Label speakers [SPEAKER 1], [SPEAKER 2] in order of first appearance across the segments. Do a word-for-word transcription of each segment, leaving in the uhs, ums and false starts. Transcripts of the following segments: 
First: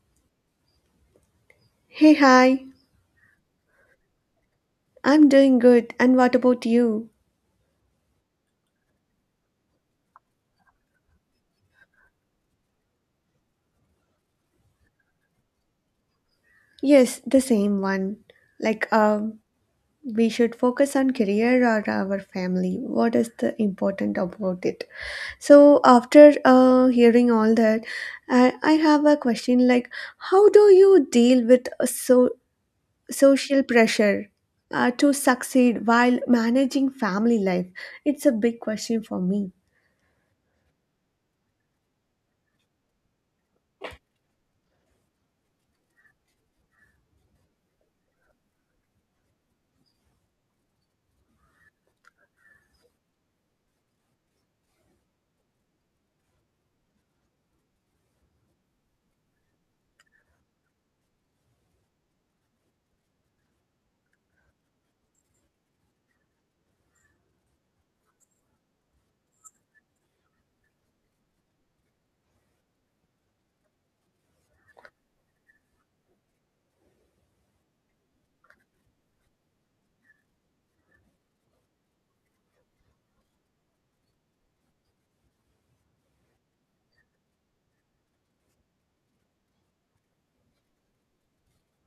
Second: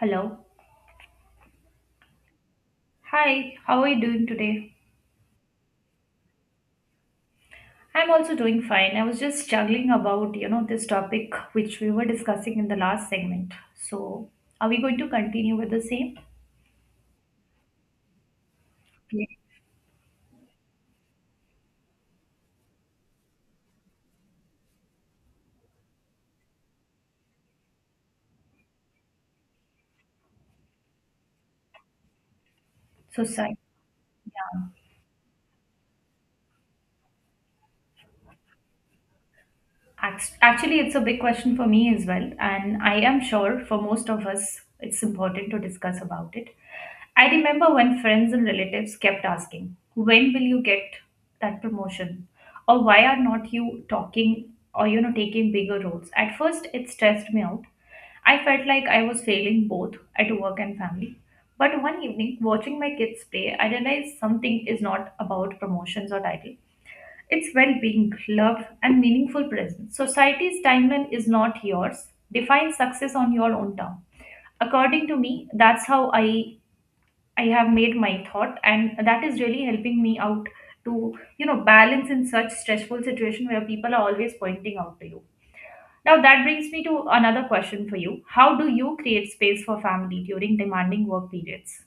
[SPEAKER 1] Hello.
[SPEAKER 2] Hey, hi.
[SPEAKER 1] Hi, how are you doing today?
[SPEAKER 2] I'm doing good. And what about you?
[SPEAKER 1] I'm also doing fine. I was just juggling about, you know, this topic which we were discussing in the last segment. So, are we going to continue with the same?
[SPEAKER 2] Yes, the same one. Like,
[SPEAKER 1] Yeah.
[SPEAKER 2] um, we should focus on career or our family. What is the important about it? So after uh, hearing all that, I, I have a question like, how do you deal with a so
[SPEAKER 1] Society.
[SPEAKER 2] social pressure
[SPEAKER 1] Yeah.
[SPEAKER 2] uh, to succeed while managing family life? It's a big question for me.
[SPEAKER 1] Act- Actually, it's a big question for me as well, and I am sure for most of us it's important to discuss about it. I remember when friends and relatives kept asking, "When will you get that promotion?" or "Why are not you talking or you know taking bigger roles?" At first, it stressed me out. I felt like I was failing both at work and family. But one evening, watching my kids play, I realized something is not about promotions or title. It's well being, love, and meaningful presence. Society's timeline is not yours. Define success on your own term. According to me, that's how I I have made my thought, and that is really helping me out to you know balance in such stressful situation where people are always pointing out to you. Now that brings me to another question for you. How do you create space for family during demanding work periods?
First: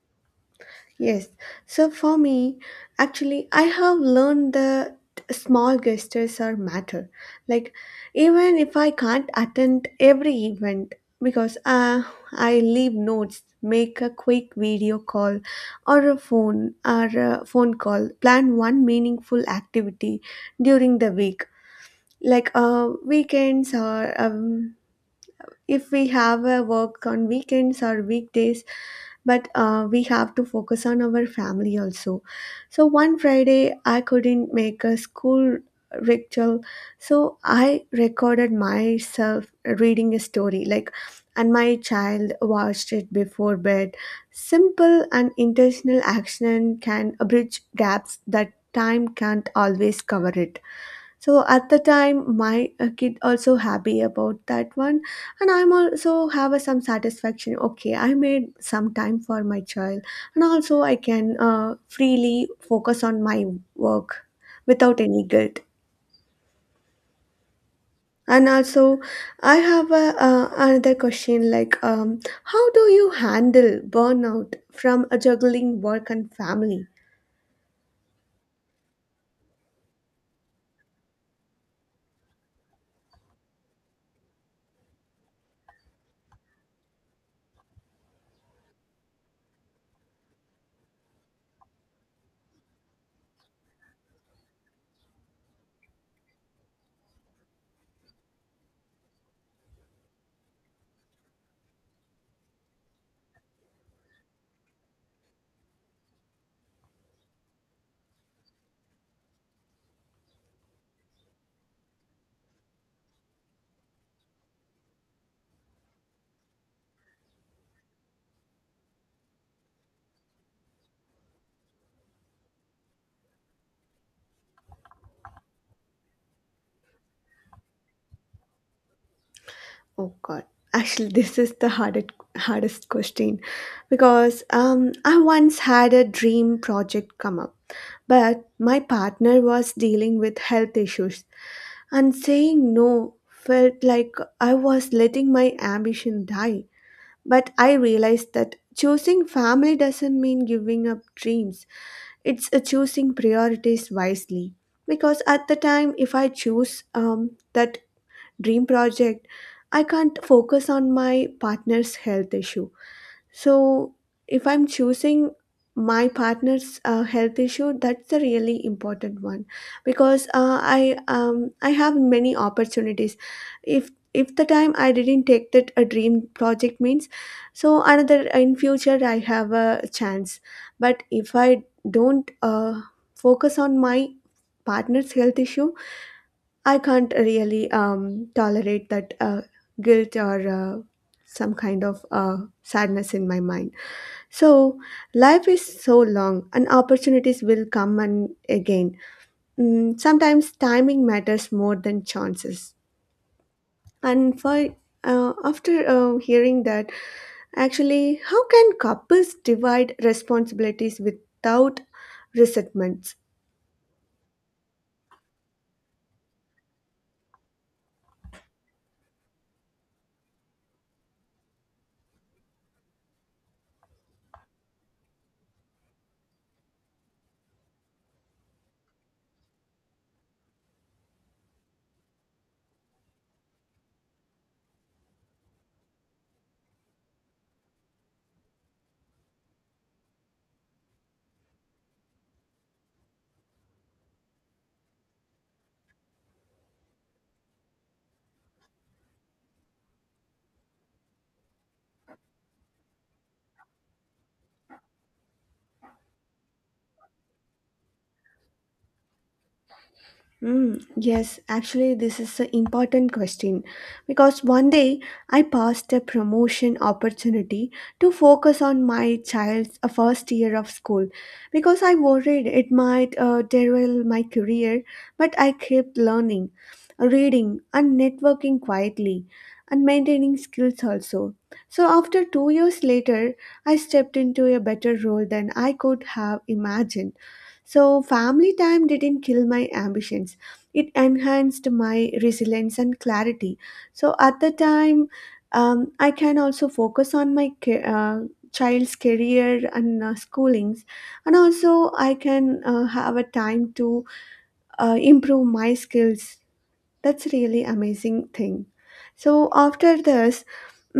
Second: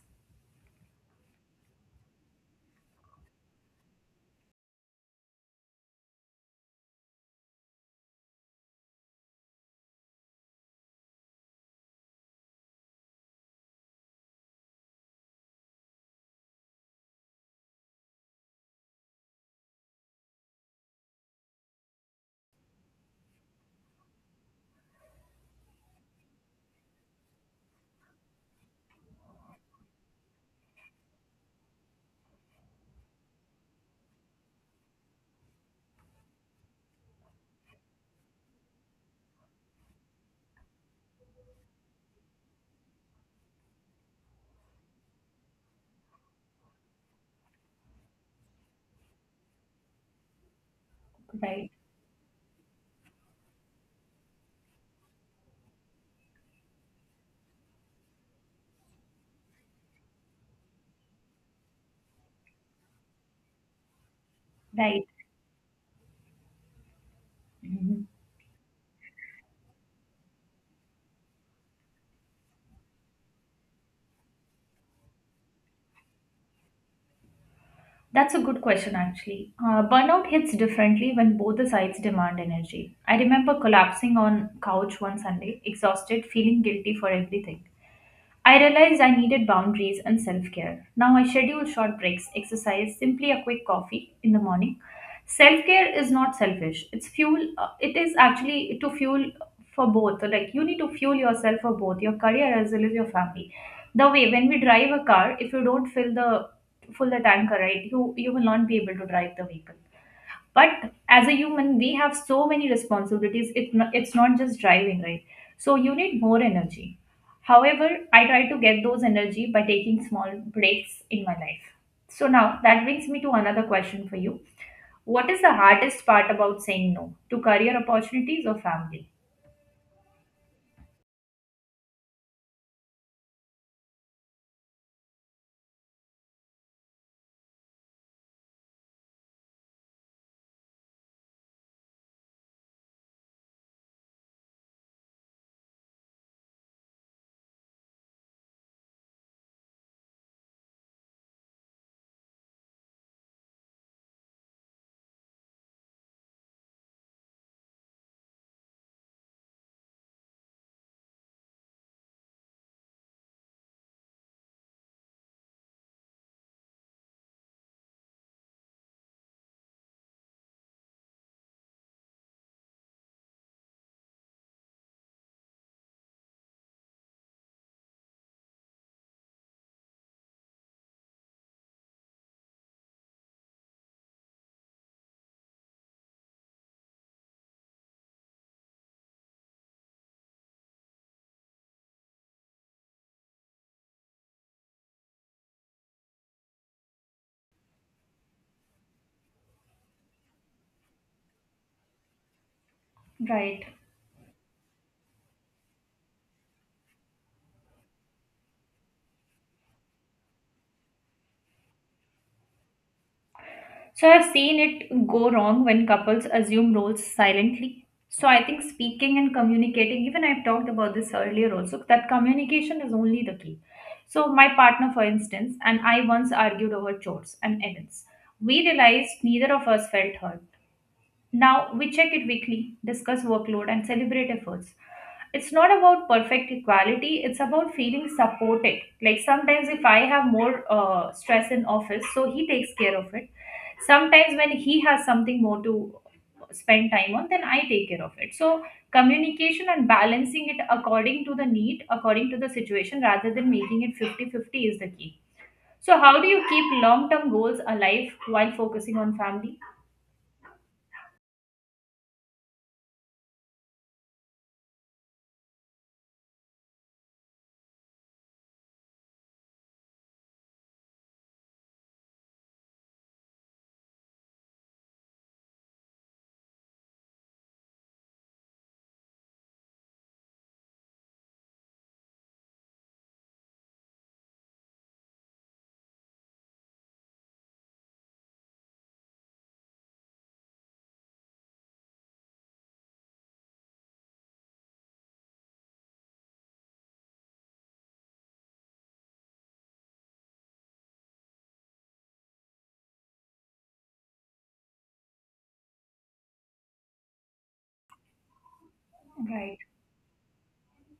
[SPEAKER 2] Yes. So for me, actually, I have learned that small gestures are matter. Like even if I can't attend every event because uh, I leave notes, make a quick video call or a phone or a phone call, plan one meaningful activity during the week, like uh, weekends or um, if we have a work on weekends or weekdays but uh, we have to focus on our family also. So one Friday I couldn't make a school ritual, so I recorded myself reading a story, like, and my child watched it before bed. Simple and intentional action can bridge gaps that time can't always cover it. So at
[SPEAKER 1] Right,
[SPEAKER 2] the time, my uh, kid also happy about that one, and I'm also have a some satisfaction. Okay, I made some time for my child, and also I can uh, freely focus on my work without
[SPEAKER 1] right.
[SPEAKER 2] any guilt.
[SPEAKER 1] Mhm.
[SPEAKER 2] And also, I have a, uh, another question like, um, how do you handle burnout from a juggling work and family?
[SPEAKER 1] That's a good question, actually. Uh, burnout hits differently when both the sides demand energy. I remember collapsing on couch one Sunday, exhausted, feeling guilty for everything. I realized I needed boundaries and self care. Now I schedule short breaks, exercise, simply a quick coffee in the morning. Self care is not selfish. It's fuel. Uh, it is actually to fuel for both. So, like you need to fuel yourself for both your career as well as your family. The way when we drive a car, if you don't fill the fill the tanker, right, you you will not be able to drive the vehicle, but as a human we have so many responsibilities it, no- it's not just driving, right. So you need more energy. However, I try to get those energy by taking small breaks in my life. So now that brings me to another question for you. What is the hardest part about saying no to career opportunities or family?
[SPEAKER 2] Oh God. Actually, this is the hardest hardest question because um, I once had a dream project come up, but my partner was dealing with health issues, and saying no felt like I was letting my ambition die. But I realized that choosing family doesn't mean giving up dreams. It's a choosing priorities wisely. Because at the time, if I choose um, that dream project, I can't focus on my partner's health issue. So, if I'm choosing my partner's uh, health issue, that's the really important one because uh, I um, I have many opportunities. If if the time I didn't take that a dream project means, so another in future I have a chance. But if I don't uh, focus on my partner's health issue, I can't really um, tolerate that uh, guilt or uh, some kind of uh, sadness in my mind. So, life is so long and opportunities will come and again. Mm, sometimes timing matters more than chances.
[SPEAKER 1] Right.
[SPEAKER 2] And for uh, after uh, hearing that, actually, how can couples divide responsibilities without resentments?
[SPEAKER 1] So I've seen it go wrong when couples assume roles silently. So I think speaking and communicating, even I've talked about this earlier also, that communication is only the key. So my partner, for instance, and I once argued over chores and errands. We realized neither of us felt heard. Now we check it weekly, discuss workload, and celebrate efforts. It's not about perfect equality, it's about feeling supported. Like sometimes, if I have more uh, stress in office, so he takes care of it. Sometimes, when he has something more to spend time on, then I take care of it. So, communication and balancing it according to the need, according to the situation, rather than making it fifty fifty, is the key. So, how do you keep long term goals alive while focusing on family?
[SPEAKER 2] Mm, yes, actually, this is an important question because one day I passed a promotion opportunity to focus on my child's uh, first year of school because I worried it might uh, derail my career, but I kept learning, reading, and networking quietly, and maintaining skills also. So, after two years later, I stepped into a better role than I could have imagined. So, family time didn't kill my ambitions, it enhanced my resilience and clarity. So at the time, um, I can also focus on my ca- uh, child's career and uh, schoolings, and also I can uh, have a time to uh, improve my skills. That's really amazing thing. So
[SPEAKER 1] Right.
[SPEAKER 2] after this,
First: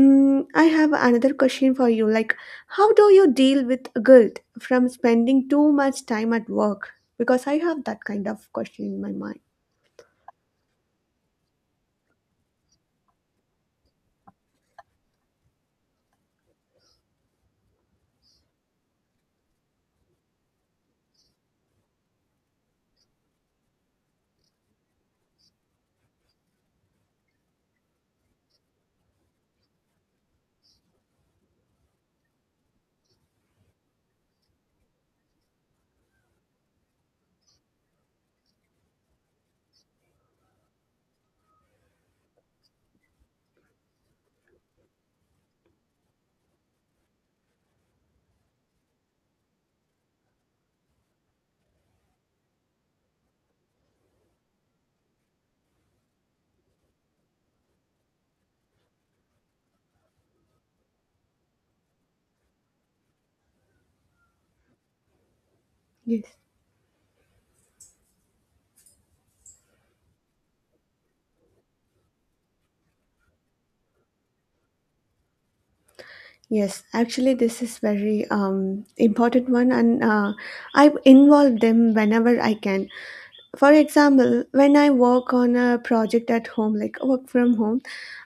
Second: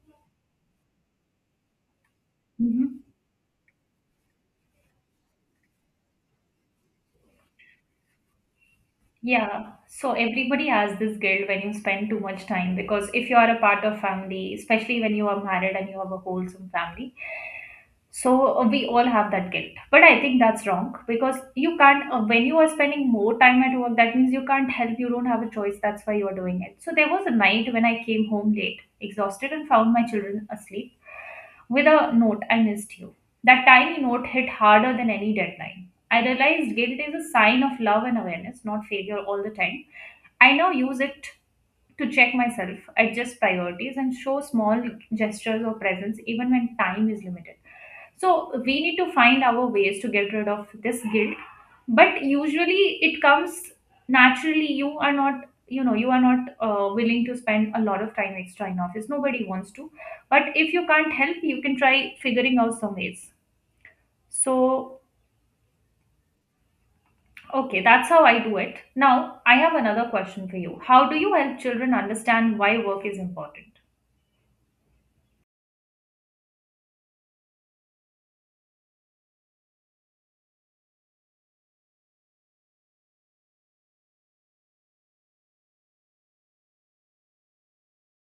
[SPEAKER 2] mm I have another question for you, like, how do you deal with guilt from spending too much time at work, because I have that kind of question in my mind.
[SPEAKER 1] Yeah, so everybody has this guilt when you spend too much time because if you are a part of family, especially when you are married and you have a wholesome family, so uh, we all have that guilt. But I think that's wrong because you can't, uh, when you are spending more time at work, that means you can't help, you don't have a choice, that's why you are doing it. So there was a night when I came home late, exhausted, and found my children asleep with a note, "I missed you." That tiny note hit harder than any deadline. I realized guilt is a sign of love and awareness, not failure all the time. I now use it to check myself, adjust priorities, and show small gestures of presence even when time is limited. So we need to find our ways to get rid of this guilt. But usually it comes naturally. You are not, you know, you are not uh, willing to spend a lot of time extra in office. Nobody wants to. But if you can't help, you can try figuring out some ways. So,
[SPEAKER 2] Yes.
[SPEAKER 1] okay, that's how I do it. Now, I have another question for you. How do you help children understand why work is important?
[SPEAKER 2] Yes, actually, this is very um, important one, and uh, I involve them whenever I can. For example, when I work on a project at home, like work from home,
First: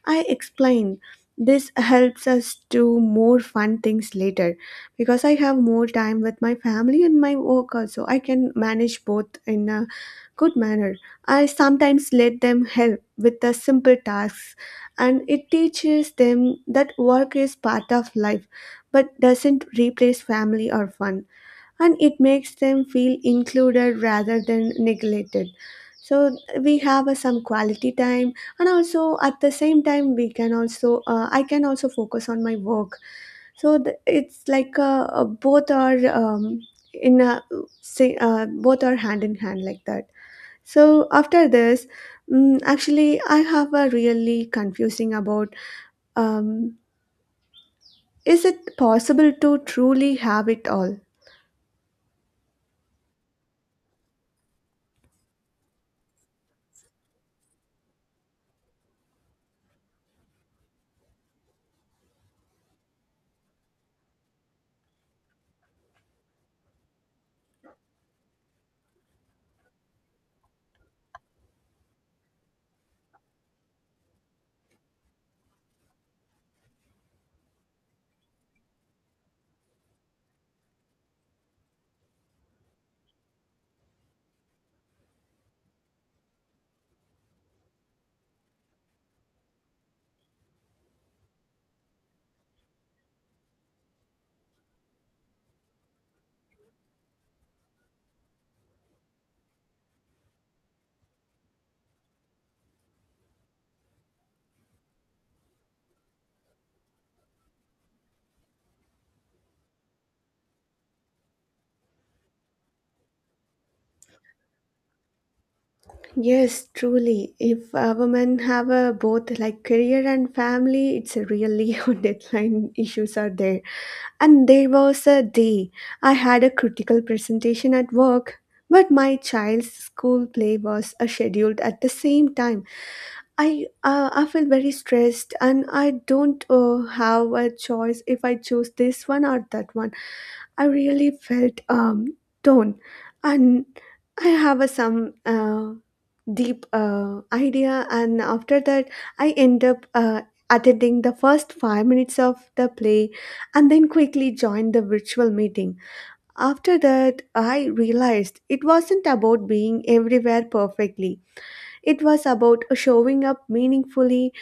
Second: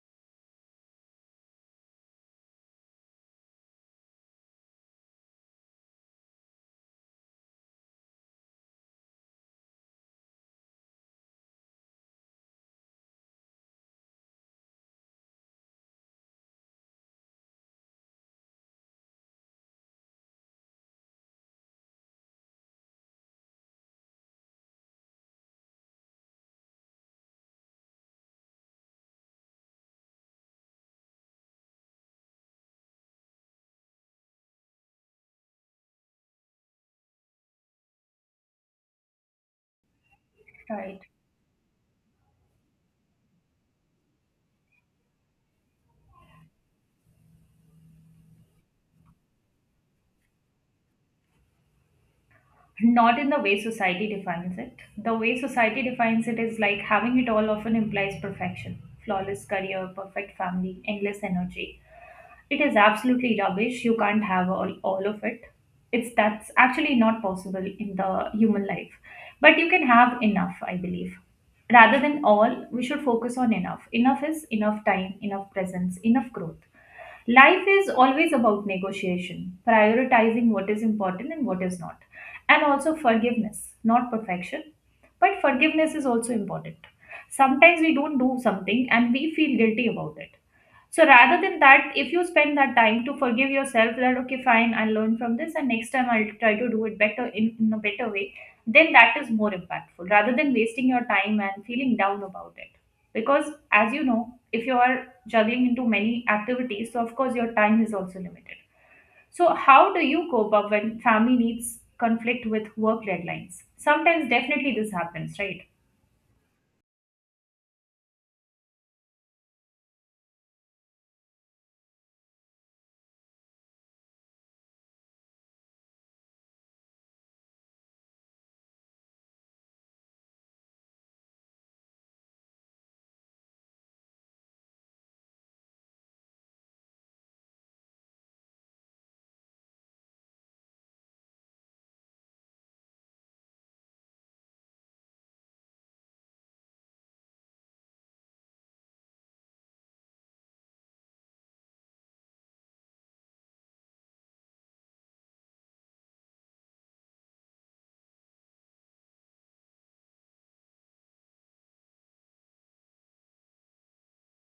[SPEAKER 2] I explain this helps us do more fun things later because I have more time with my family and my work also. I can manage both in a good manner. I sometimes let them help with the simple tasks, and it teaches them that work is part of life but doesn't replace family or fun, and it makes them feel included rather than neglected. So we have uh, some quality time, and also at the same time we can also uh, I can also focus on my work. So th- it's like uh, uh, both are um, in a, say, uh, both are hand in hand like that.
[SPEAKER 1] Right.
[SPEAKER 2] So after this, mm actually, I have a really confusing about um, is it possible to truly have it all?
[SPEAKER 1] Not in the way society defines it. The way society defines it is like having it all often implies perfection, flawless career, perfect family, endless energy. It is absolutely rubbish. You can't have all, all of it. It's That's actually not possible in the human life. But you can have enough, I believe. Rather than all, we should focus on enough. Enough is enough time, enough presence, enough growth. Life is always about negotiation, prioritizing what is important and what is not. And also forgiveness, not perfection. But forgiveness is also important. Sometimes we don't do something and we feel guilty about it. So rather than that, if you spend that time to forgive yourself that okay, fine, I'll learn from this, and next time I'll try to do it better in, in a better way, then that is more impactful rather than wasting your time and feeling down about it. Because as you know, if you are juggling into many activities, so of course your time is also limited. So how do you cope up when family needs conflict with work deadlines? Sometimes definitely this happens, right?
[SPEAKER 2] Yes, truly. If uh, women have a both like career and family, it's a really on deadline issues are there. And there was a day I had a critical presentation at work, but my child's school play was uh, scheduled at the same time. I uh, I feel very stressed and I don't uh, have a choice if I choose this one or that one. I really felt um torn, and I have a, some uh, deep uh, idea. And after that, I end up uh, attending the first five minutes of the play, and then quickly joined the virtual meeting. After that, I realized it wasn't about being everywhere perfectly. It was about showing up meaningfully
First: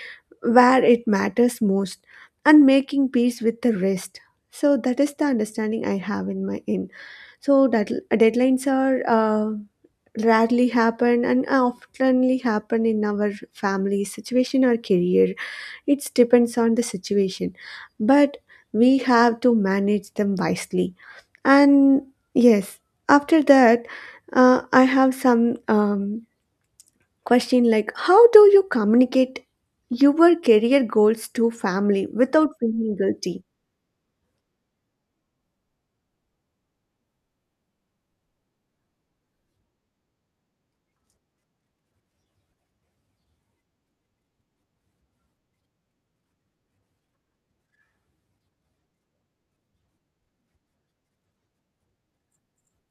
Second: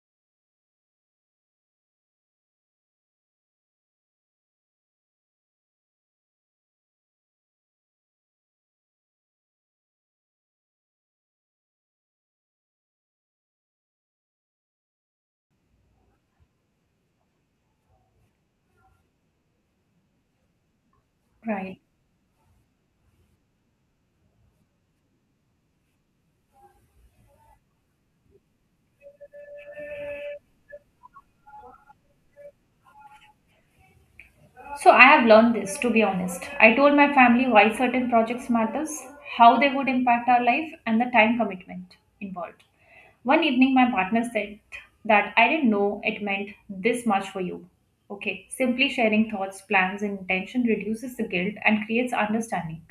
[SPEAKER 2] where it matters most and making peace with the rest. So that is the understanding I have in my end. So that deadlines are uh, rarely happen and oftenly happen in our family situation or career. It depends on the situation, but we have to manage them wisely.
[SPEAKER 1] Right.
[SPEAKER 2] And yes, after that, uh, I have some um, question like, how do you communicate your career goals to family without feeling guilty?
[SPEAKER 1] So I have learned this to be honest. I told my family why certain projects matters, how they would impact our life and the time commitment involved. One evening my partner said that, "I didn't know it meant this much for you." Okay, simply sharing thoughts, plans and intention reduces the guilt and creates understanding.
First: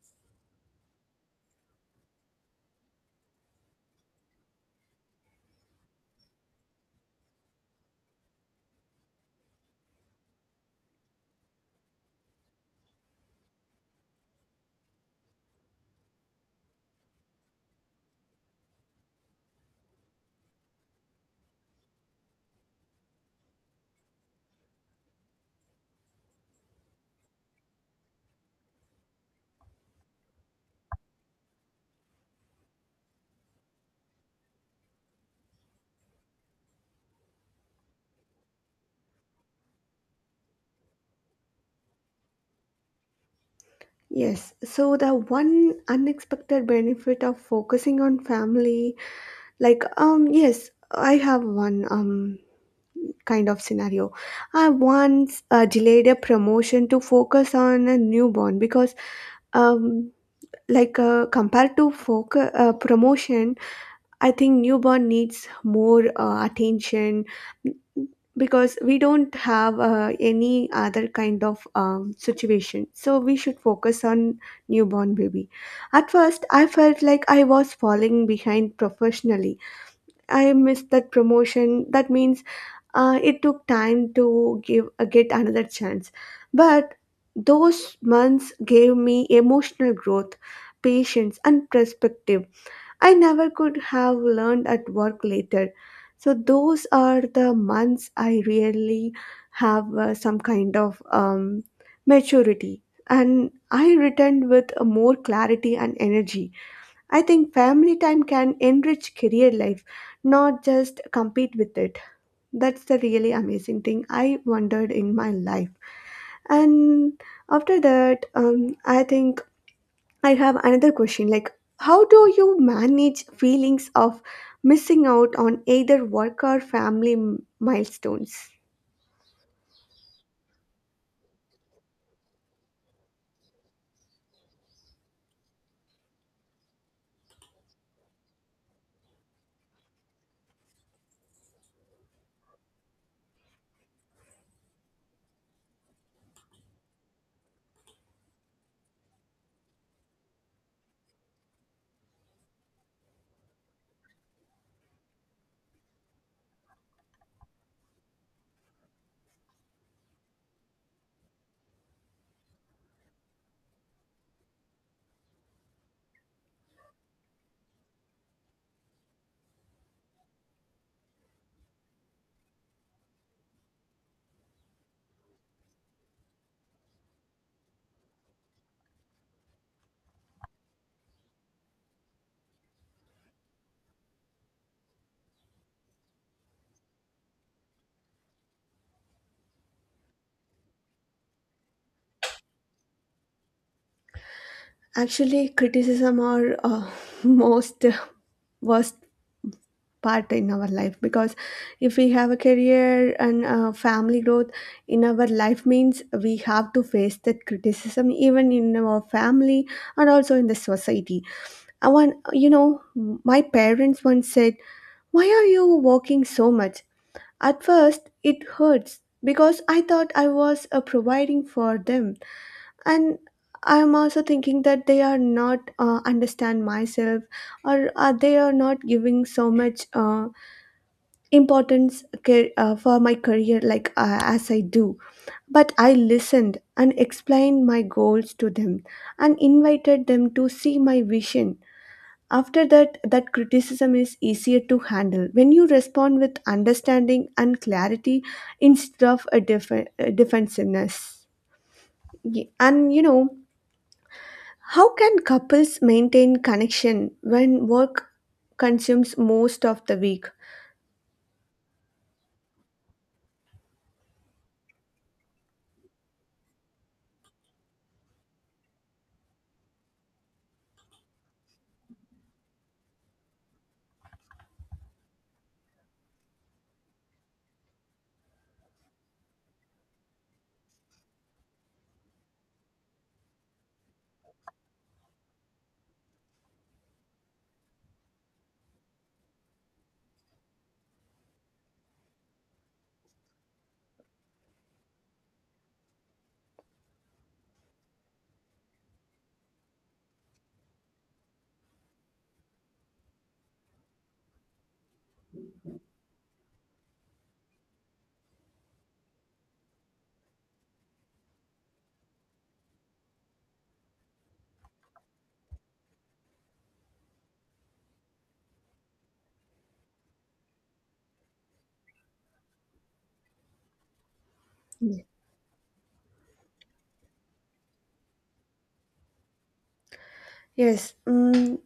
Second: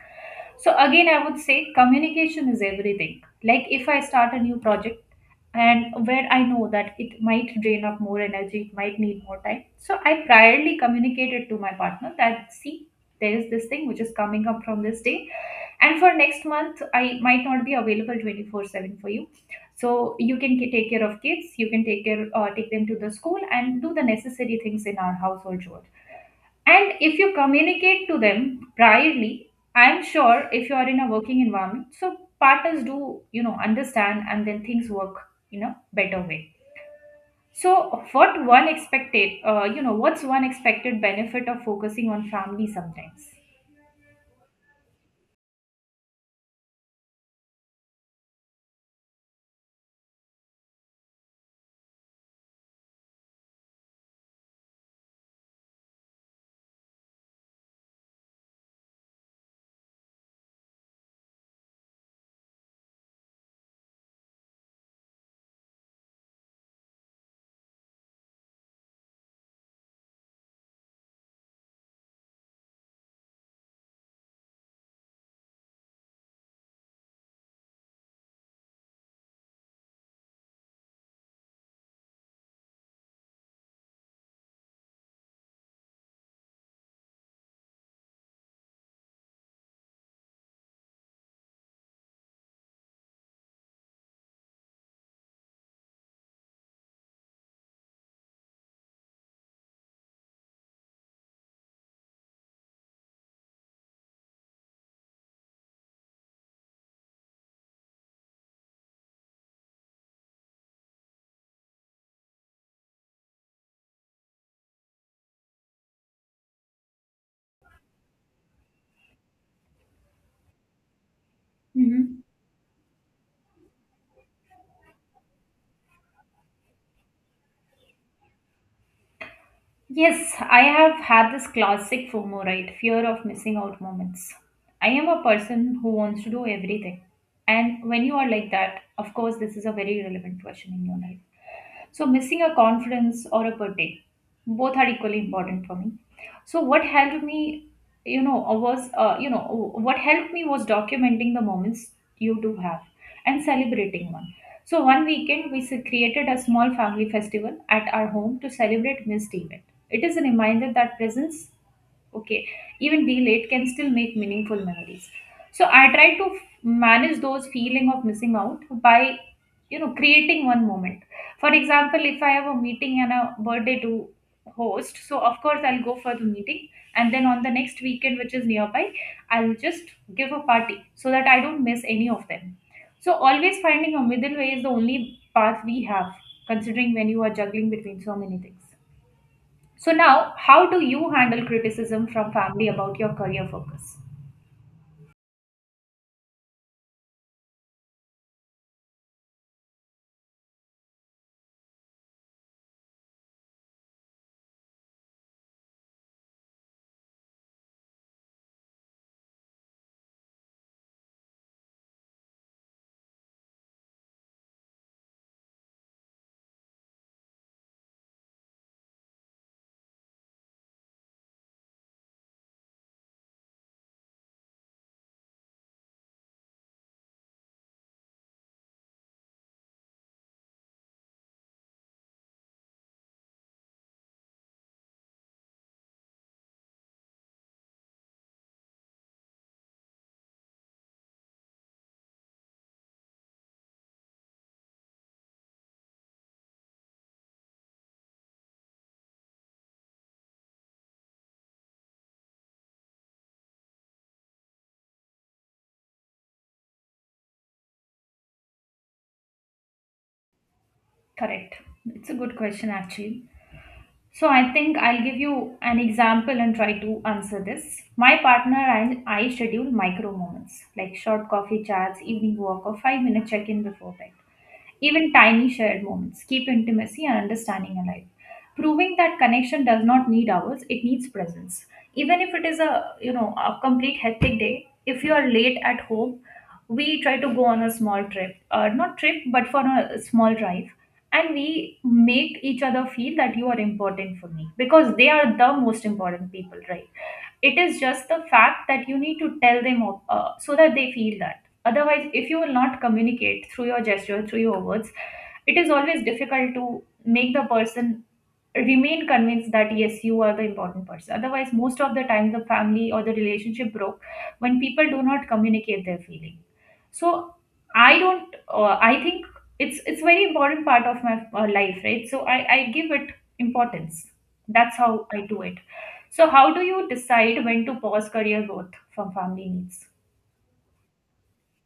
[SPEAKER 1] So again, I would say communication is everything. Like if I start a new project and where I know that it might drain up more energy, it might need more time. So I priorly communicated to my partner that see, there is this thing which is coming up from this day. And for next month, I might not be available twenty-four seven for you. So you can ca- take care of kids, you can take care, uh, take them to the school and do the necessary things in our household chore. And if you communicate to them privately, I'm sure if you are in a working environment, so partners do, you know, understand and then things work in a better way. So what one expected, uh, you know, what's one expected benefit of focusing on family sometimes?
[SPEAKER 2] Yes, so the one unexpected benefit of focusing on family, like um yes, I have one um kind of scenario. I once uh, delayed a promotion to focus on a newborn because um like uh, compared to focus uh, promotion, I think newborn needs more uh, attention because we don't have uh, any other kind of um, situation, so we should focus on newborn baby. At first I felt like I was falling behind professionally. I missed that promotion, that means uh, it took time to give uh, get another chance. But those months gave me emotional growth, patience and perspective I never could have learned at work later. So those are the months I really have uh, some kind of um, maturity. And I returned with a more clarity and energy. I think family time can enrich career life, not just compete with it. That's the really amazing thing I wondered in my life. And after that, um, I think I have another question like, how
[SPEAKER 1] Hmm.
[SPEAKER 2] do you manage feelings of missing out on either work or family m- milestones?
[SPEAKER 1] Yes, I have had this classic FOMO, right? Fear of missing out moments. I am a person who wants to do everything. And when you are like that, of course, this is a very relevant question in your life. So, missing a conference or a birthday, both are equally important for me. So, what helped me, you know, was, uh, you know, what helped me was documenting the moments you do have and celebrating one. So, one weekend we s- created a small family festival at our home to celebrate missed event. It is a reminder that presence, okay, even delayed can still make meaningful memories. So I try to f- manage those feeling of missing out by, you know, creating one moment. For example, if I have a meeting and a birthday to host, so of course I'll go for the meeting, and then on the next weekend which is nearby I'll just give a party so that I don't miss any of them. So always finding a middle way is the only path we have, considering when you are juggling between so many things. So now, how do you handle criticism from family about your career focus?
[SPEAKER 2] Actually, criticism are uh, most worst part in our life because if we have a career and uh, family growth in our life means we have to face that criticism even in our family and also in the society. I want, you know, my parents once said, "Why are you working so much?" At first, it hurts because I thought I was uh, providing for them, and I'm also thinking that they are not uh, understand myself, or uh, they are not giving so much uh, importance ca- uh, for my career like uh, as I do. But I listened and explained my goals to them, and invited them to see my vision. After that, that criticism is easier to handle when you respond with understanding and clarity instead of a def- uh, defensiveness. Ye- And you know, how can couples maintain connection when work consumes most of the week?
[SPEAKER 1] Correct. It's a good question actually. So I think I'll give you an example and try to answer this. My partner and I schedule micro moments like short coffee chats, evening walk, or five minute check in before bed. Even tiny shared moments keep intimacy and understanding alive, proving that connection does not need hours, it needs presence. Even if it is a you know a complete hectic day, if you are late at home, we try to go on a small trip, uh, not trip but for a small drive, and we make each other feel that you are important for me because they are the most important people, right? It is just the fact that you need to tell them uh, so that they feel that. Otherwise, if you will not communicate through your gesture, through your words, it is always difficult to make the person remain convinced that yes, you are the important person. Otherwise, most of the time the family or the relationship broke when people do not communicate their feeling. So I don't uh, I think it's it's very important part of my uh, life, right? So i i give it importance. That's how
[SPEAKER 2] Ye-
[SPEAKER 1] I do it. So how do you decide when to pause career growth from family needs?
[SPEAKER 2] Yes. Mm,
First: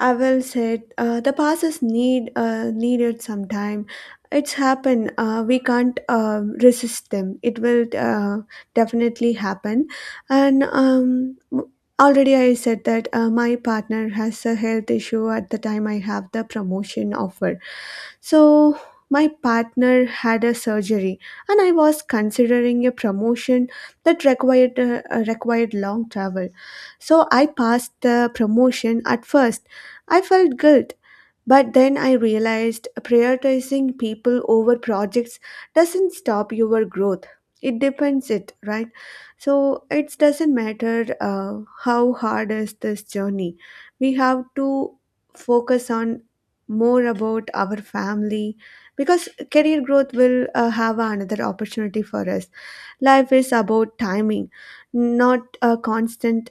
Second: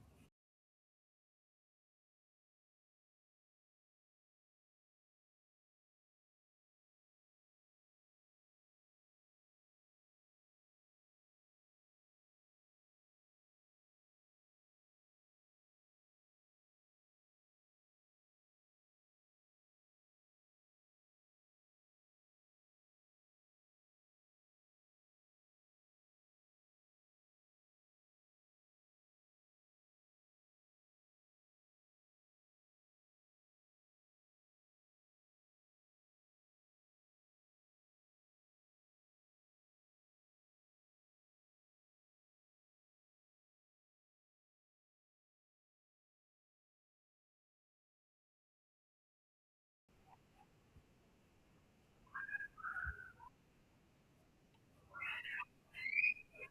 [SPEAKER 2] I will say uh, the past is need uh, needed sometime. It's happened. Uh, we can't uh, resist them. It will uh, definitely happen. And um, w- already I said that uh, my partner has a health issue at the time I have the promotion offer. So my partner had a surgery, and I was considering a promotion that required uh, uh, required long travel. So I passed the promotion. At first I felt guilt, but then I realized prioritizing people over projects doesn't stop your growth. It depends it, right? So it doesn't matter uh, how hard is this journey. We have to focus on more about our family because career growth will uh, have another opportunity for us. Life is about timing, not a constant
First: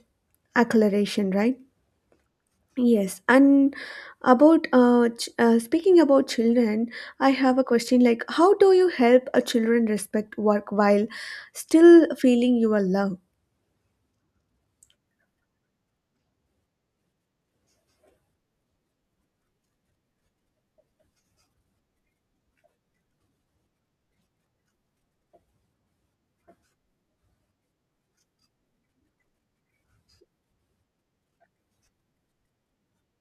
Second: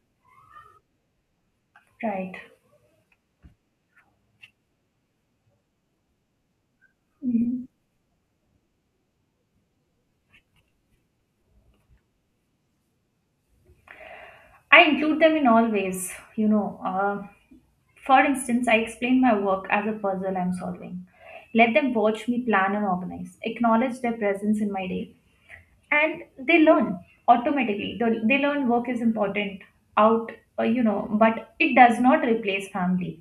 [SPEAKER 2] acceleration, right?
[SPEAKER 1] Right.
[SPEAKER 2] Yes, and about uh, ch- uh, speaking about children, I have a
[SPEAKER 1] Mhm.
[SPEAKER 2] question like, how do you help a children respect work while still feeling your love?
[SPEAKER 1] I include them in all ways, you know. Uh, for instance, I explain my work as a puzzle I'm solving. Let them watch me plan and organize, acknowledge their presence in my day, and they learn automatically. They they learn work is important out, uh, you know, but it does not replace family.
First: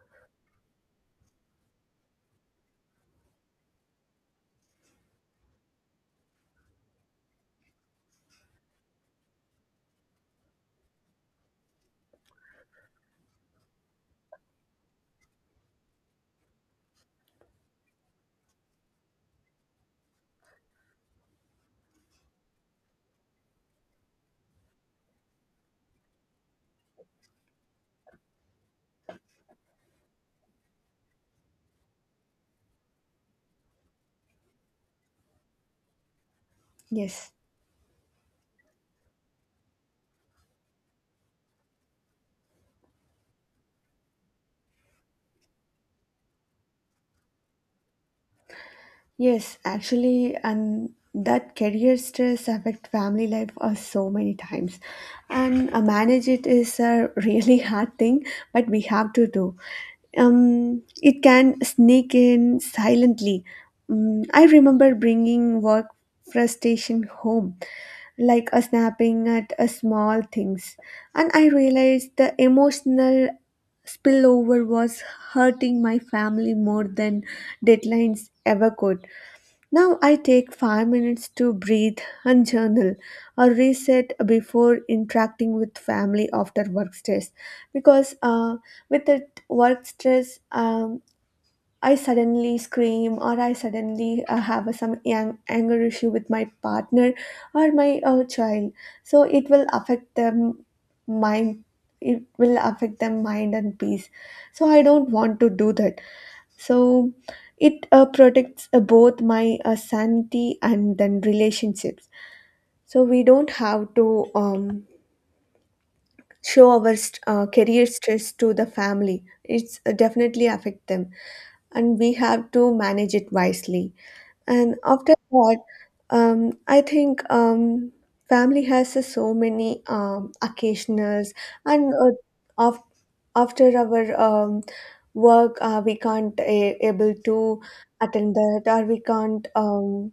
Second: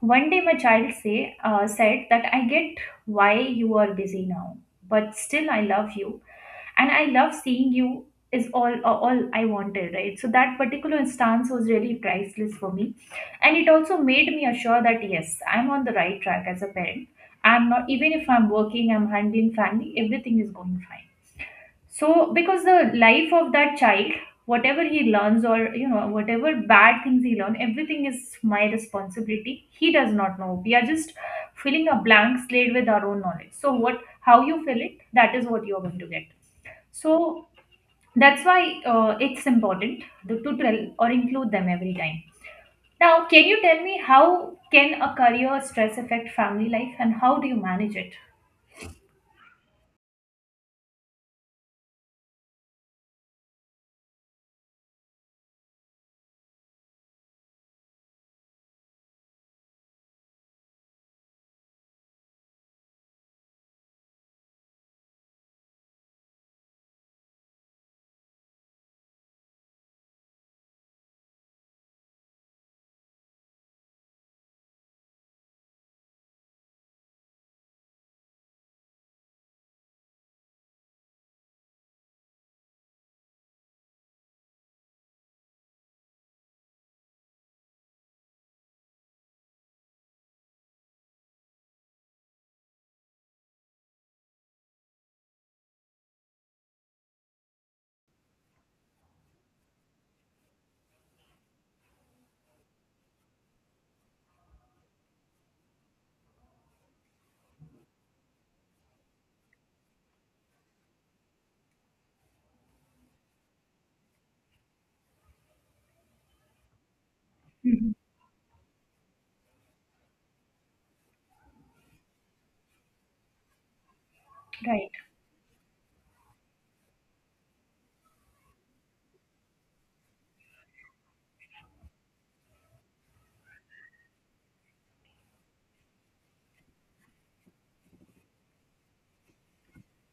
[SPEAKER 1] One day, my child say uh, said that I get why you are busy now, but still I love you and I love seeing you is all uh, all I wanted, right? So that particular instance was really priceless for me, and it also made me assure that yes, I'm on the right track as a parent. I'm not, even if I'm working, I'm handling family, everything is going fine. So because the life of that child, whatever he learns, or you know, whatever bad things he learn, everything is my responsibility. He does not know. We are just filling a blank slate with our own knowledge. So what, how you fill it, that is what you are going to get.
[SPEAKER 2] Yes.
[SPEAKER 1] So that's why uh, it's important to, to tell or include them every time. Now, can you tell me how can a career stress affect family life and how do you manage it?
[SPEAKER 2] Yes, actually, and that career stress affect family life uh, so many times, and uh, manage it is a really hard thing, but we have to do. Um, it can sneak in silently. Mm, I remember bringing work frustration home, like a snapping at a small things, and I realized the emotional spillover was hurting my family more than deadlines ever could. Now I take five minutes to breathe and journal or reset before interacting with family after work stress. Because uh, with the work stress, um, I suddenly scream, or I suddenly uh, have some ang- anger issue with my partner or my uh, child, so it will affect them mind. It will affect them mind and peace, so I don't want to do that. So it uh, protects uh, both my uh, sanity and then relationships. So we don't have to um, show our st- uh, career
[SPEAKER 1] Mhm.
[SPEAKER 2] stress to the family. It's uh, definitely affect them, and we have to manage it wisely. And
[SPEAKER 1] right
[SPEAKER 2] after that, um, I think, um, family has uh, so many um, occasionals, and uh, af after our um, work, uh, we can't a able to attend that, or we can't, um,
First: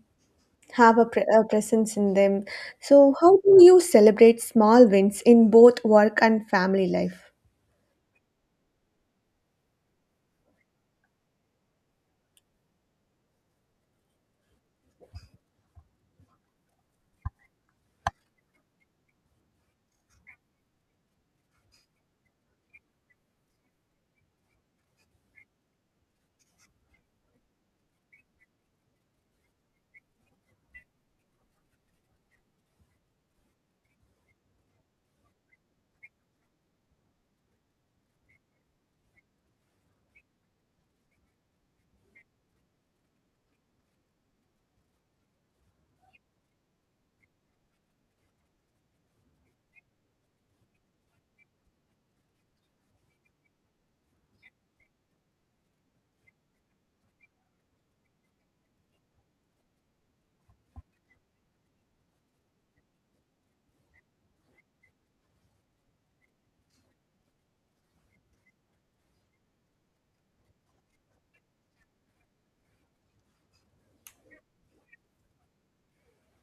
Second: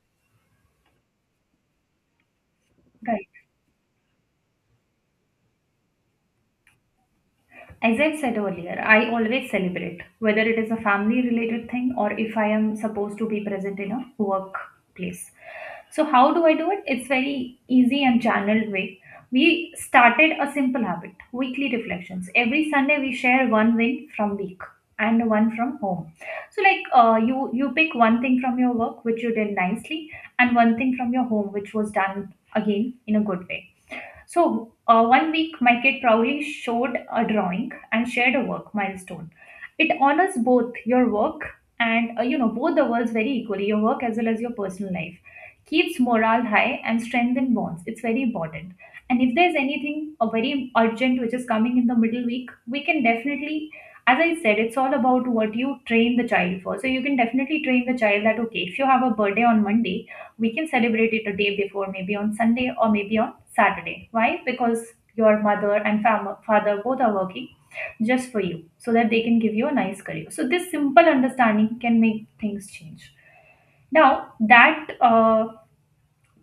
[SPEAKER 2] have a, pre a presence in them. So,
[SPEAKER 1] right.
[SPEAKER 2] how do you celebrate small wins in both work and family life?
[SPEAKER 1] As I said earlier, I always celebrate, whether it is a family related thing or if I am supposed to be present in a workplace. So, how do I do it? It's very easy and channeled way. We started a simple habit, weekly reflections. Every Sunday, we share one win from week and one from home. So, like uh, you, you pick one thing from your work which you did nicely, and one thing from your home which was done again in a good way. So, uh, one week, my kid proudly showed a drawing and shared a work milestone. It honors both your work and uh, you know, both the worlds very equally, your work as well as your personal life. Keeps morale high and strengthen bonds. It's very important. And if there's anything uh, very urgent which is coming in the middle week, we can definitely, as I said, it's all about what you train the child for. So you can definitely train the child that, okay, if you have a birthday on Monday, we can celebrate it a day before, maybe on Sunday or maybe on Saturday. Why? Because your mother and fam- father both are working just for you so that they can give you a nice career. So this simple understanding can make things change. Now, that uh,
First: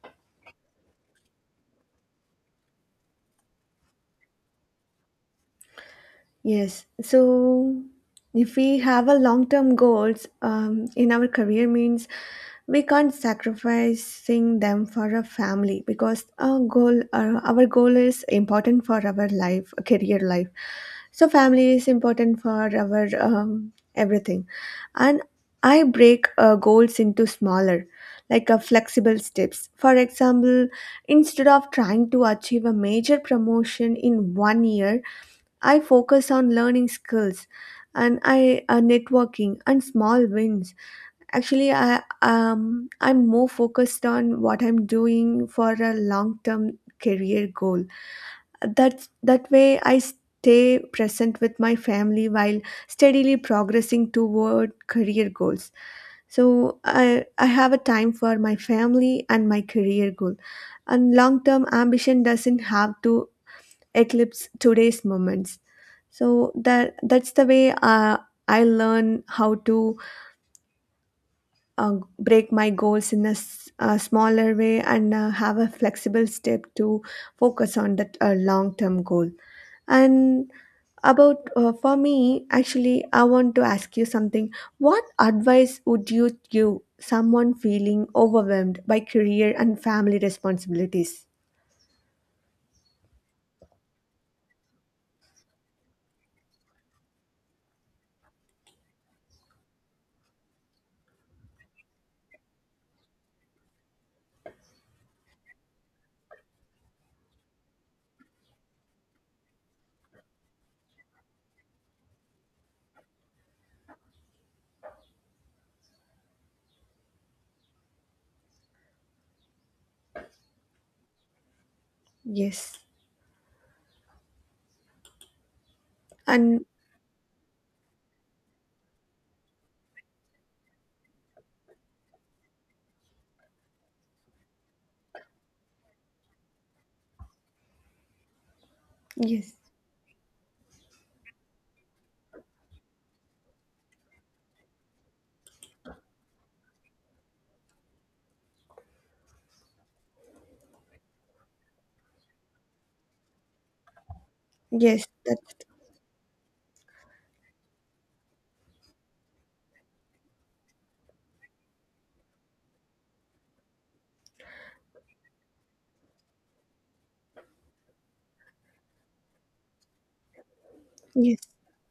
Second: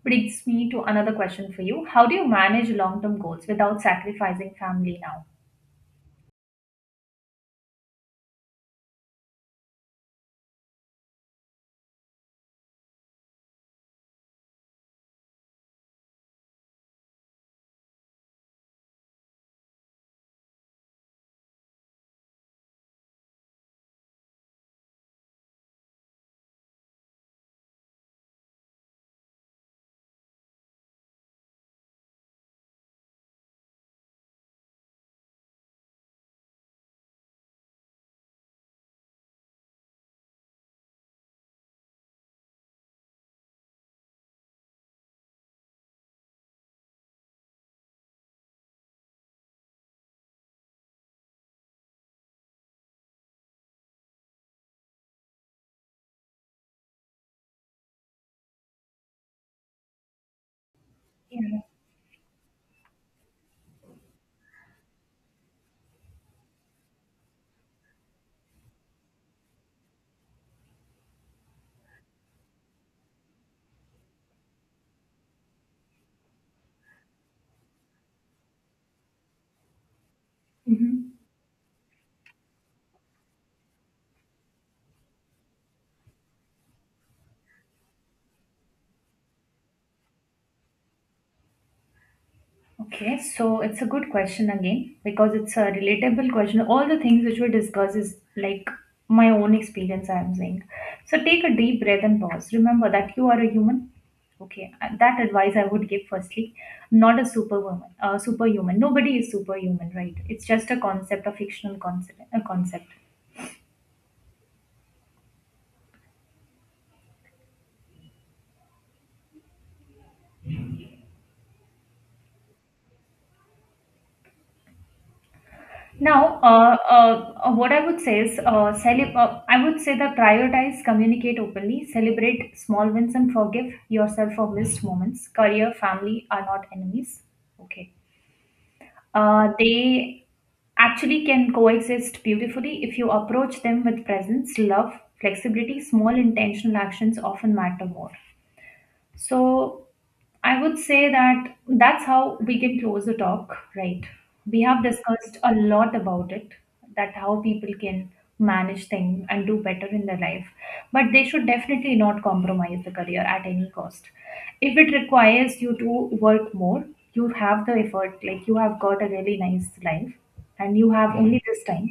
[SPEAKER 1] brings me to another question for you. How do you manage long term goals without sacrificing family now?
[SPEAKER 2] Yes. So if we have a long-term goals um, in our career means we can't sacrificing them for a family, because our goal uh, our goal is important for our life career life. So family is important for our um, everything. And I break uh, goals into smaller, like a flexible steps. For example, instead of trying to achieve a major promotion in one year, I focus on learning skills and I, uh, networking and small wins. Actually, I um I'm more focused on what I'm doing for a long-term career goal. That that way I stay present with my family while steadily progressing toward career goals. So I I have a time for my family and my career goal. And long-term ambition doesn't have to eclipse today's moments. So that that's the way uh, I learn how to uh, break my goals in a, s- a smaller way, and uh, have a flexible step to focus on that uh, long term goal. And
[SPEAKER 1] Mhm.
[SPEAKER 2] about uh, for me, actually I want to ask you something. What advice would you give someone feeling overwhelmed by career and family responsibilities?
[SPEAKER 1] Okay, so it's a good question again because it's a relatable question. All the things which we discuss is like my own experience, I'm saying. So take a deep breath and pause. Remember that you are a human. Okay, and that advice I would give firstly, not a superwoman, uh, superhuman. Nobody is superhuman, right? It's just a concept, a fictional concept, a concept.
[SPEAKER 2] Yes.
[SPEAKER 1] Now,
[SPEAKER 2] And
[SPEAKER 1] uh, uh, uh, what I would say is, uh, cele- uh, I would say that prioritize, communicate openly, celebrate small wins, and forgive yourself for missed moments. Career, family are not enemies. Okay. Uh,
[SPEAKER 2] yes.
[SPEAKER 1] they actually can coexist beautifully if you approach them with presence, love, flexibility. Small intentional actions often matter more. So, I would say that that's how we can close the talk, right? We have
[SPEAKER 2] Yes.
[SPEAKER 1] discussed a
[SPEAKER 2] That's
[SPEAKER 1] lot about it, that how people can manage things and do better in their life. But they should definitely not compromise the career at any cost. If it requires you to work more, you have the effort, like you have got a really nice life and you have
[SPEAKER 2] yes.
[SPEAKER 1] only this time.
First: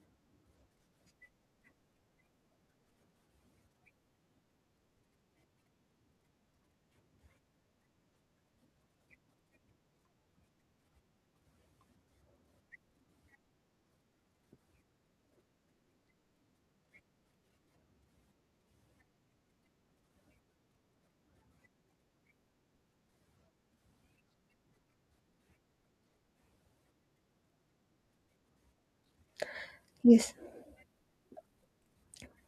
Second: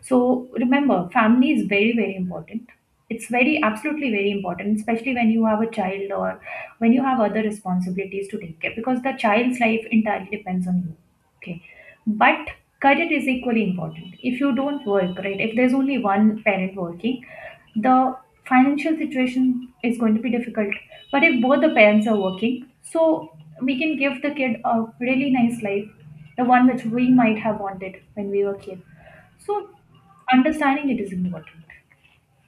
[SPEAKER 1] So remember, family is very, very important. It's very, absolutely very important, especially when you have a child or when you have other responsibilities to take care, because the child's life entirely depends on you. Okay. But career is equally important. If you don't work, right, if there's only one parent working, the financial situation is going to be difficult. But if both the parents are working, so we can give the kid a really nice life, the one which we might have wanted when we were kids. So
[SPEAKER 2] Yes.
[SPEAKER 1] understanding it is important.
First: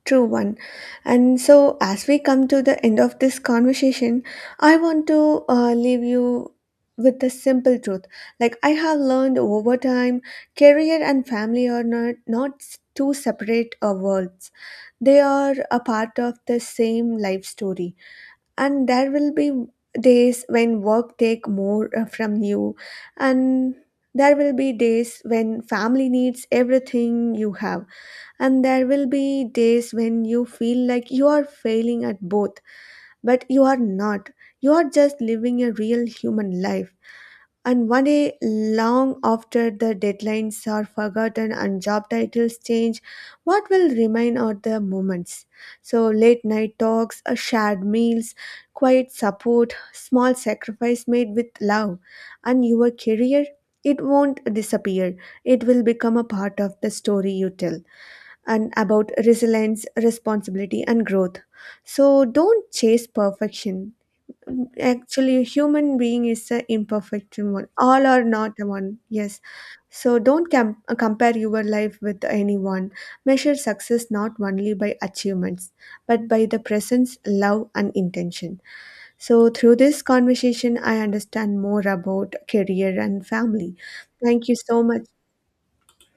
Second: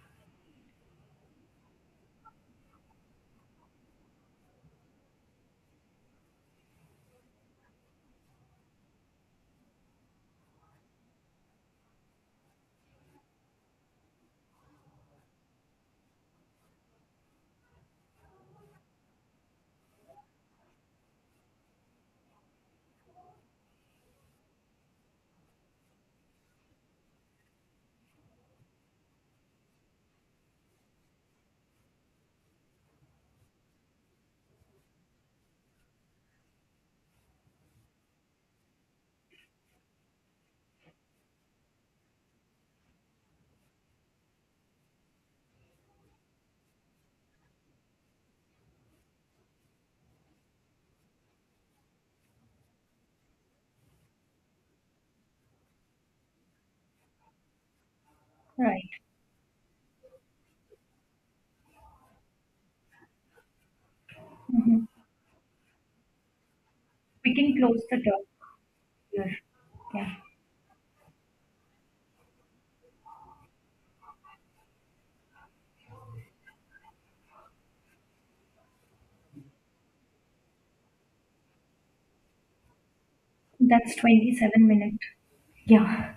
[SPEAKER 2] True one. And so, as we come to the end of this conversation, I want to uh, leave you with a simple truth. Like, I have learned over time, career and family are not, not s- two separate uh, worlds, they are a part of the same life story. And there will be days when work take more uh, from you, and there will be days when family needs everything you have, and there will be days when you feel like you are failing at both, but you are not. You are just living a real human life. And one day, long after the deadlines are forgotten and job titles change, what will remain are the moments. So, late night talks, uh, shared meals, quiet support, small sacrifice made with love, and your career, it won't disappear. It will become a part of the story you tell, and
[SPEAKER 1] Right.
[SPEAKER 2] about resilience, responsibility, and growth. So don't chase perfection.
[SPEAKER 1] Mhm.
[SPEAKER 2] Actually, human being is an
[SPEAKER 1] We
[SPEAKER 2] imperfect
[SPEAKER 1] can
[SPEAKER 2] one.
[SPEAKER 1] close the
[SPEAKER 2] All are
[SPEAKER 1] talk
[SPEAKER 2] not one.
[SPEAKER 1] here.
[SPEAKER 2] Yes.
[SPEAKER 1] Yeah.
[SPEAKER 2] So don't com- compare your life with anyone. Measure success not only by achievements, but by the presence, love, and intention. So through this conversation, I understand more about career and family.
[SPEAKER 1] That's
[SPEAKER 2] Thank you
[SPEAKER 1] twenty-seven
[SPEAKER 2] so
[SPEAKER 1] minutes.
[SPEAKER 2] much.
[SPEAKER 1] Yeah.